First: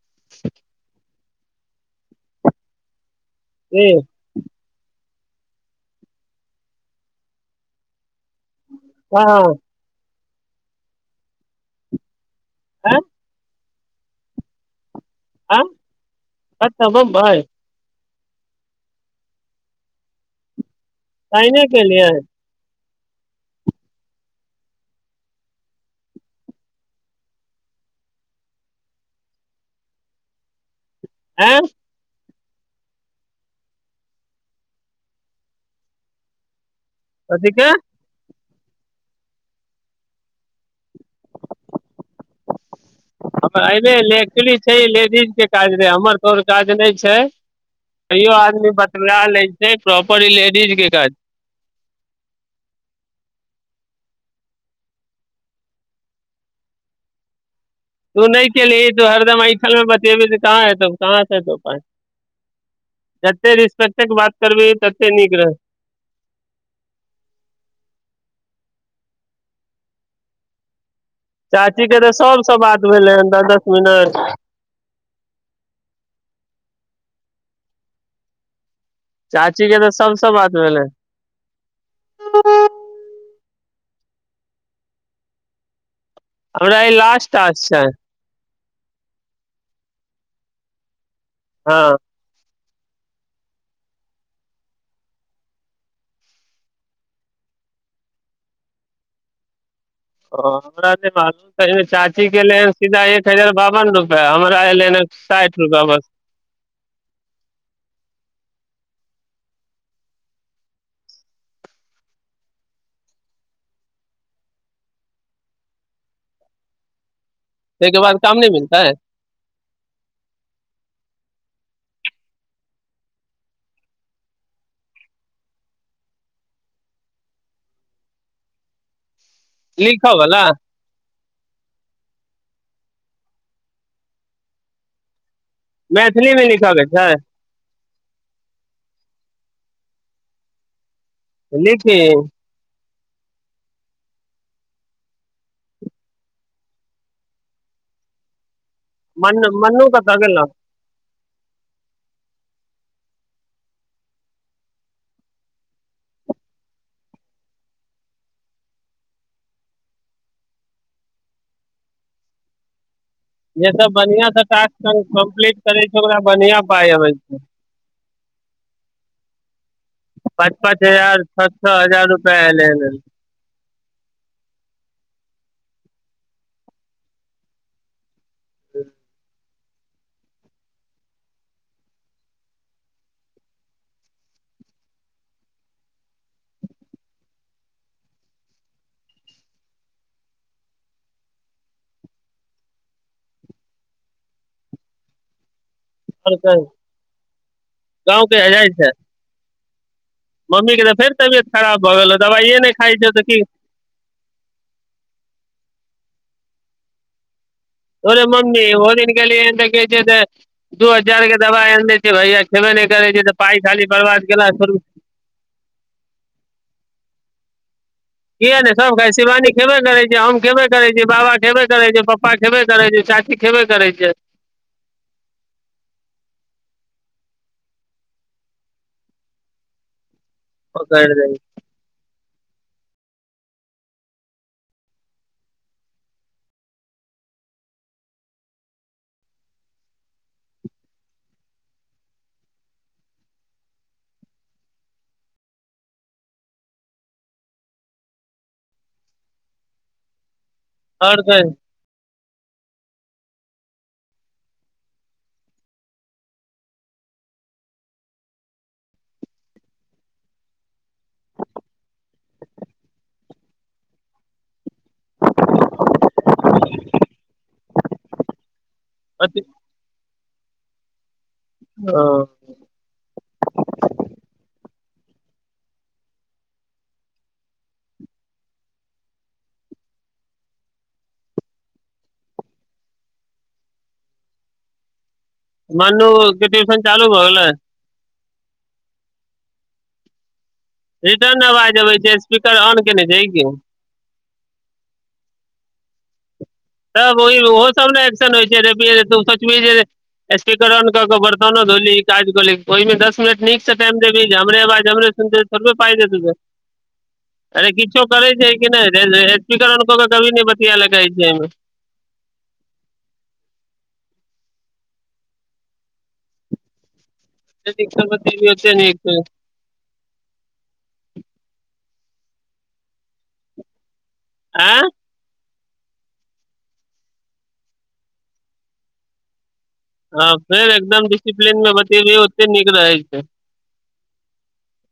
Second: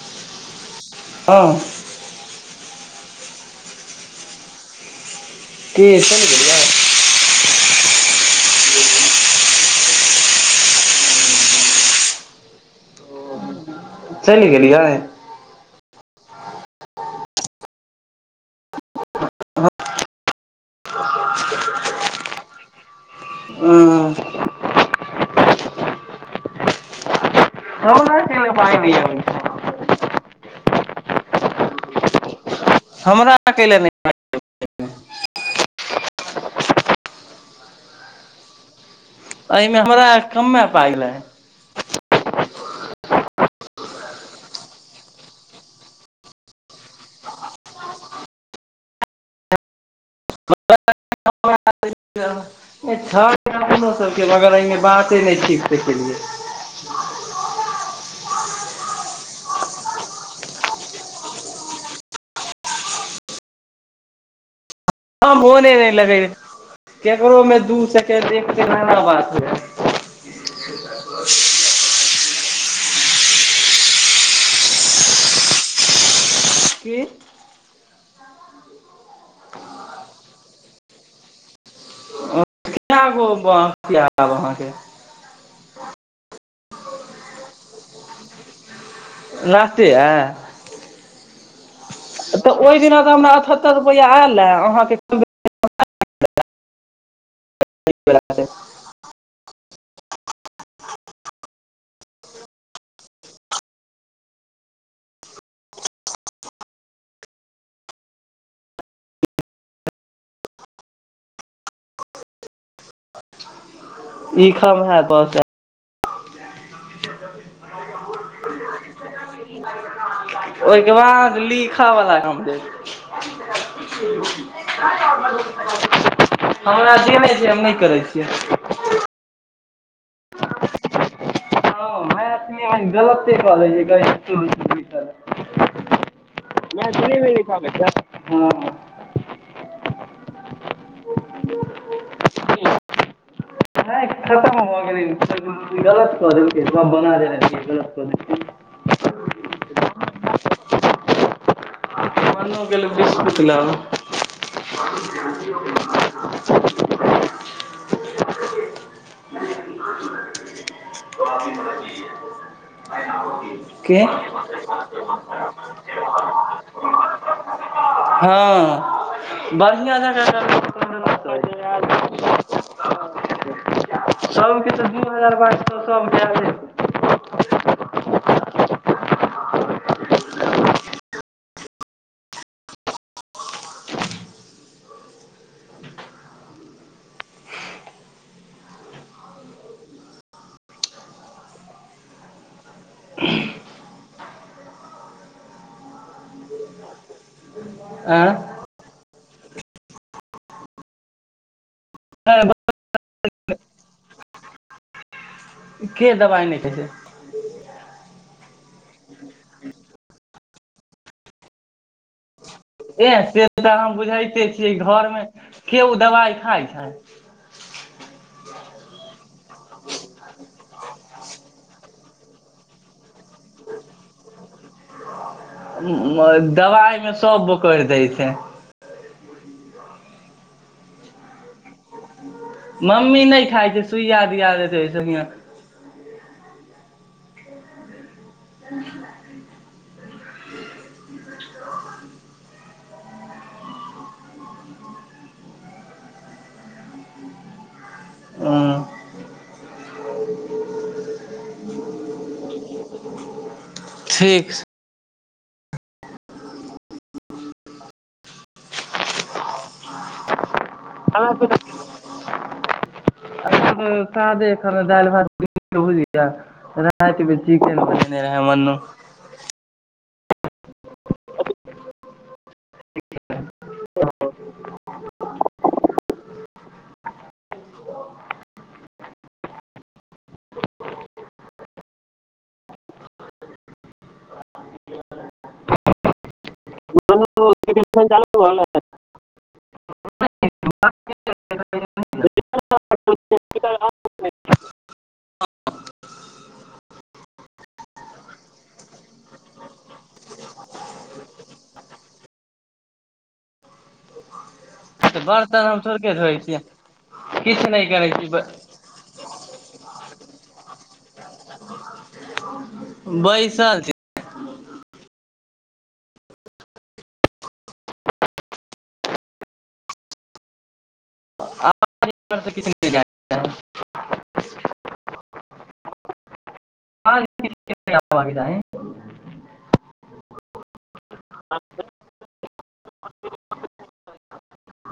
[inaudible] हँ के के से ने बढ़िआ हँ आँ चलि गेल लियै आ कतअ बम्बई साइने के लिए ह प नहि [unintelligible] आँ हमरा अकेले नइ कथिके एहिमे हमरा कमे पाय लै [inaudible] हमर एमे लेक्चुली छै लेडीजके काज रह हमर तोहार काज नहि छै कहियो आदमी बतला लै छै प्रॉपर ई लेडीज के काज सब [unintelligible] मगर एहिमे बाते नहि ठीक से केलियै तु नै केलही त हरदम आइठलमे बतियेही त कहाँ हेतौ कहाँ से हेतौ जतेक रिस्पेकटे बात करबीही त मोने नहि लगै केकरो में दू सकेंड देख के न बात ह [unintelligible] चाची के तऽ सब सं बात भेलैह दस दस मिनट की चाचीे के तऽ सभसँ बात भेलै ह [unintelligible] कब अहाँके हमरा ई लास्ट टास्क छै लास्टे ये हँ तऽ ओहि दिना तऽ हमरा अठहत्तरि रुपैआ आयल रहे अहाँके कम [inaudible] हमरा जे मालू सझिली चाचीे के एलै हन सीधा एक हजार बावन रुपआ हमरा एलै ह साठि रुपआ बस [inaudible] ईखम है पच [unintelligible] ताहिके बाद काम नहि मिलतै ओहिके बाद ली लिखै बला काम छै हमरा देने छै हम नहि करै छियै लिख बला हँ गलते क लि लै छै मैथिली मे लिखऽ के छै मैथिलीमे लिखके छै हँ लिखी नहि [inaudible] खतम भ गेलै गलत कऽ देलकै सब बना देने छियै गलत कऽ देलकै मन मनू कत गेलौ मन्नू गेल बिस्कुट लाब [inaudible] [inaudible] [inaudible] जे सब के बढ़ियांसँ टास्क कम्प्लीट करै छै ओकरा बढ़ियां पाइ अबै छै हँ बढ़िआँ जकाँ पाँच पाँच हजार छओ छओ हजार रुपआ एलै हन सभके तऽ दू हजार बाइस सौ सभ के अबि जाइ छै हठ [inaudible] [inaudible] आर कही गांव कहिया आँय जाय छै मम्मीके तऽ फेर तबियत खराब भऽ रहलौ दबाये नहि खाइ छौ तऽ की के दबाइ नहि खाय छै तोरे मम्मी ओ दिन गेलीयै त कहै छै कि दू हजार के दबा आनए दय भैया खेबे नहि करै एह छै तऽ से पाइ खाली हम बर्बाद बुझाइते केना छियै करू घरमे केओ दबाइ खाइ छै किया नए सब काम छै शिवानी खबे करै छै हम खबे करय छी बाबा खेबे करै छै प्पा पापा खेबे करै छै चा दबाइ मे सब करय दय छै बोकइर दइ मम्मी नहि खाइ छै सुइया दिया दै छै ओहिसँ हियाँ [inaudible] ह आओर कही ठीक ह से त सादे खाना दालि भात भिन्डी के भूजिया रातिमे चिकेन बनेने [unintelligible] अथी [inaudible] ह [inaudible] [inaudible] मनू के टियूसन चालू भ गेलइ [unintelligible] रिटर्न अबाज अबै छै स्पीकर ऑन केने छीही की वक्त त ओ ओ सब ने एक्शन होइ छै तु सोचबी जे स्पीकर आन क के बर्तनो धोली काज कली ओहिमे दस मिनट नीक से टाइम देबी जे हमरे ब तऽ जमरेशन के बर्तन थोरबे हम पाइ थोड़के देतो के धोइ छियै किछु अरे नहि किछो छी करै छै कि नइ स्पीकर ऑन क के कभी नहि बतिया लै कहइ छै एहिमे बैइसल छी जतेक निक स बतियेबही ओतेक नीक [unintelligible] आँ [unintelligible] आ फेर एकदम डिसिप्लीिन मे बतेयेबही ओतय नीक रहय छै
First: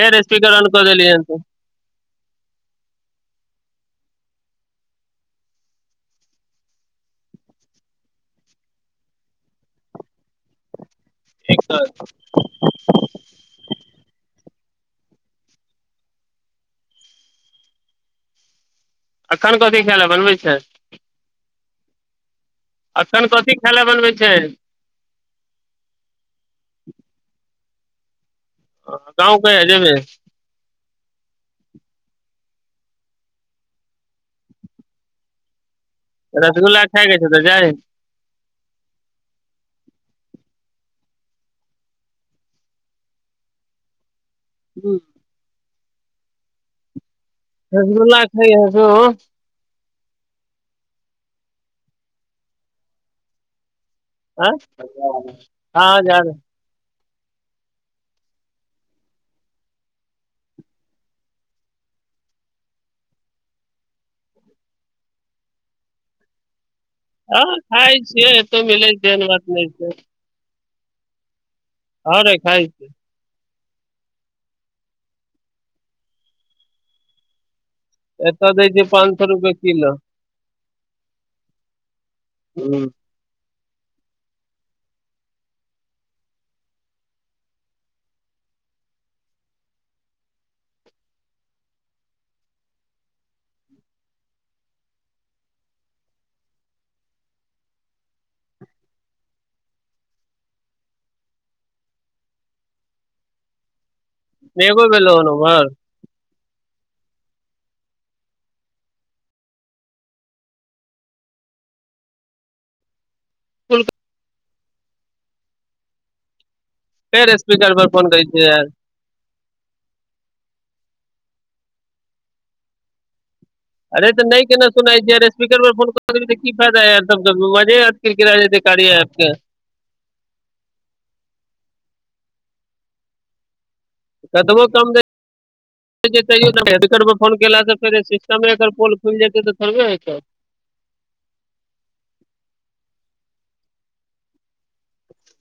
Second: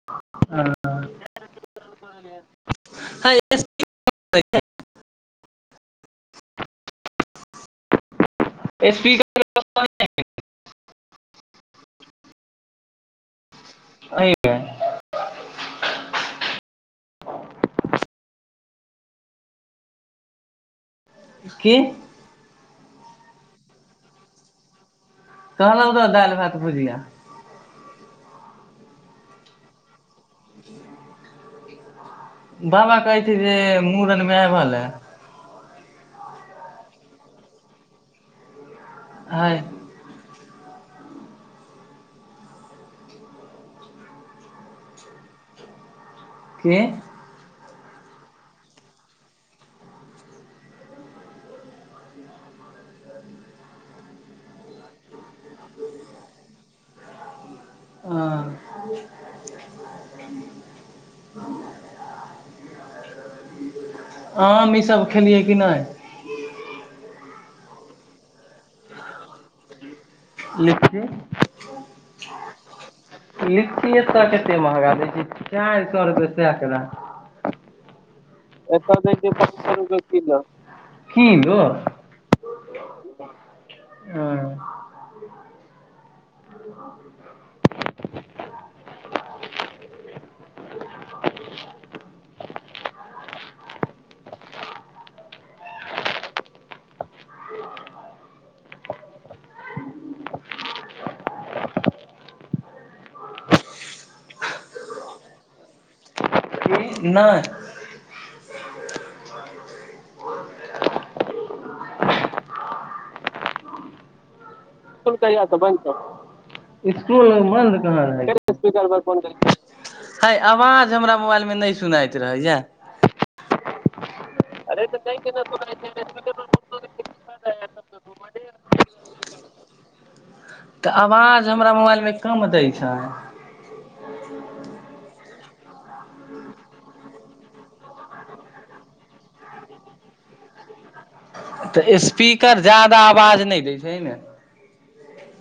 हे रे स्पीकर अन कऽ देली हन तु हइ स्पीकर ऑन नइ छै स्पीकर ऑफ कर दही ने एक त [unintelligible] अही के अखन कथी खायल बनबै छै की अखन कथी खायला बनबै छै कहलउ तऽ दालि भात भुजिया गाउँ कहिया जेबही बाबा कहै छै जे मूड़नमे आबअ लै रसगुल्ला खाय जाय छै तऽ जाइ आय ही के रसगुल्ला खाय हा सेहो आँ हँ जााद आ आम इसभ खेलियै कि नहि हँ खाय छियै एतउ मिलै छै एहन बात नहि छै लिखिए हँ रे खाय छै लीची एतऽ कते महगा दै छी चारि सए रुपए सेकड़ा एत देख छै पाँच सए रुपए किलो किलो ह्म हँ [inaudible] [inaudible] [inaudible] मेघो एलो उमहर नहि [unintelligible] स्कूल कहिया स बन्द छौ स्कूल फेर स्पीकर बन्द पर कहा फोन रहिय करै छै फेर यार स्पीकार पर फोन देलकइ हइ अवाज हमरा मोबाइल में मे नहि सुनाइत रहैया अरे तऽ नहि केना सुनाइ दिया स्पीकर पर फोन क देवही त की फायदा यार मजे किरकिरा जेतइ यार कार्य एप्प के [inaudible] तऽ आवाज हमरा मोबाइलमे कम दै छै आ [inaudible] हेडफोन पर कॉल केललँ फेर सिस्टमे अगर पोल खुलि जेतै तऽ थड़बे होेतौ [inaudible] तऽ स्पीकर जदा आवाज नहि दै छै ने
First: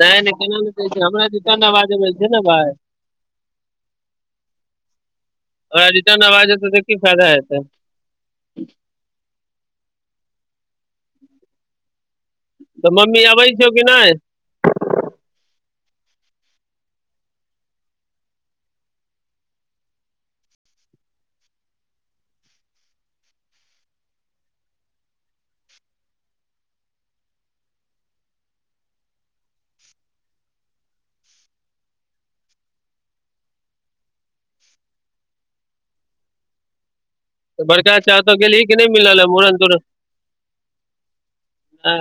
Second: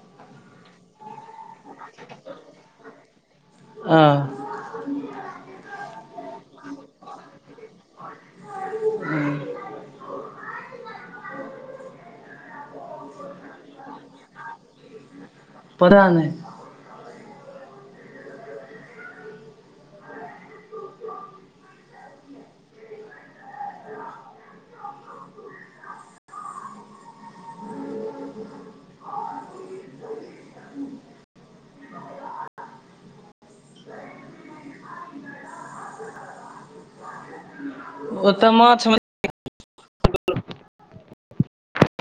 नहि नहि केना नहि कै छै हमरा रिर्टन आवाज दइ छै ने भाय [inaudible] ह अबाज रिटर्न आबाजतै तऽ की फायदा हतै तऽ मम्मी अबै छौ कि नहि पता नहि [inaudible] बड़का चा ओतअ ओतऽ गेलही कि नहि माछ मिलल लय मूड़न तूड़न हँ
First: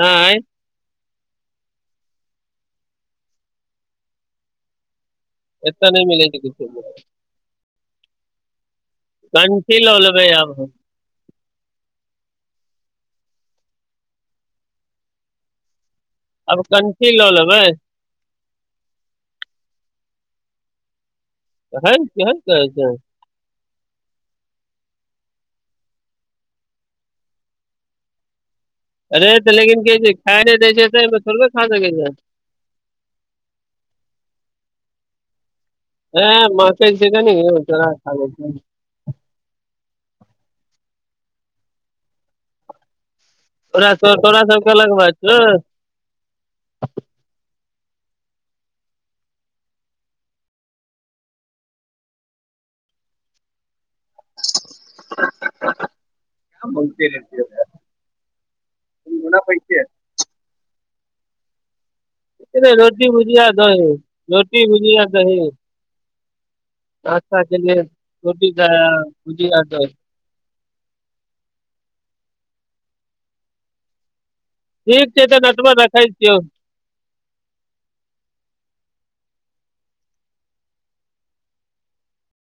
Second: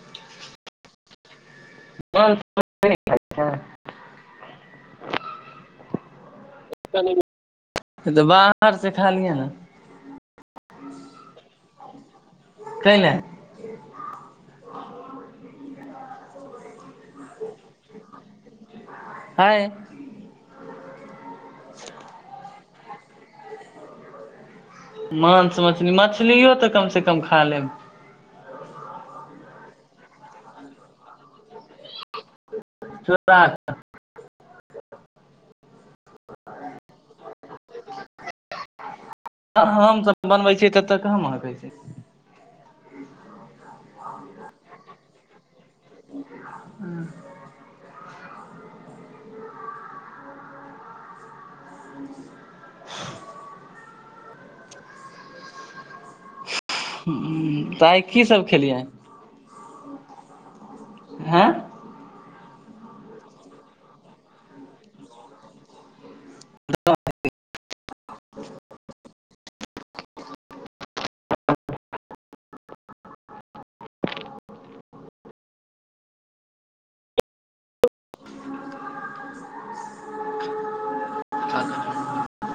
हँ आय मांस मछली नइ खाइ छै एतऽ नहि मिलै छै किछु एतऽ नइ मिलइ छै किछु त बाहर सँ खालियै ने कंठी लऽ लेबै आब हम कइलै आब कनठी लऽ लेबै हय हय की हय कहै छै माँंस मछली मछलियो तऽ कमसँ कम खा लेब अरे तऽ लेकिन कह खाय नहि दै छै थोड़बे खा सकै छै चोरा क ए महकइ कनीक यौ चौरा क खा लइ छी हम तऽ बनबै छियै ततय कहाँ महकइ छै तोरा तोरा सबके अलग बात छौ [inaudible] [inaudible] ब तऽ गना आइ की सब खेलियै पैस [unintelligible] हँ रोटी भुजिया दही रोटी भुजिया दही रास्ता के लल रोटी भुजिया द ठीक छैइ तऽ नटवर रखैइ छियौ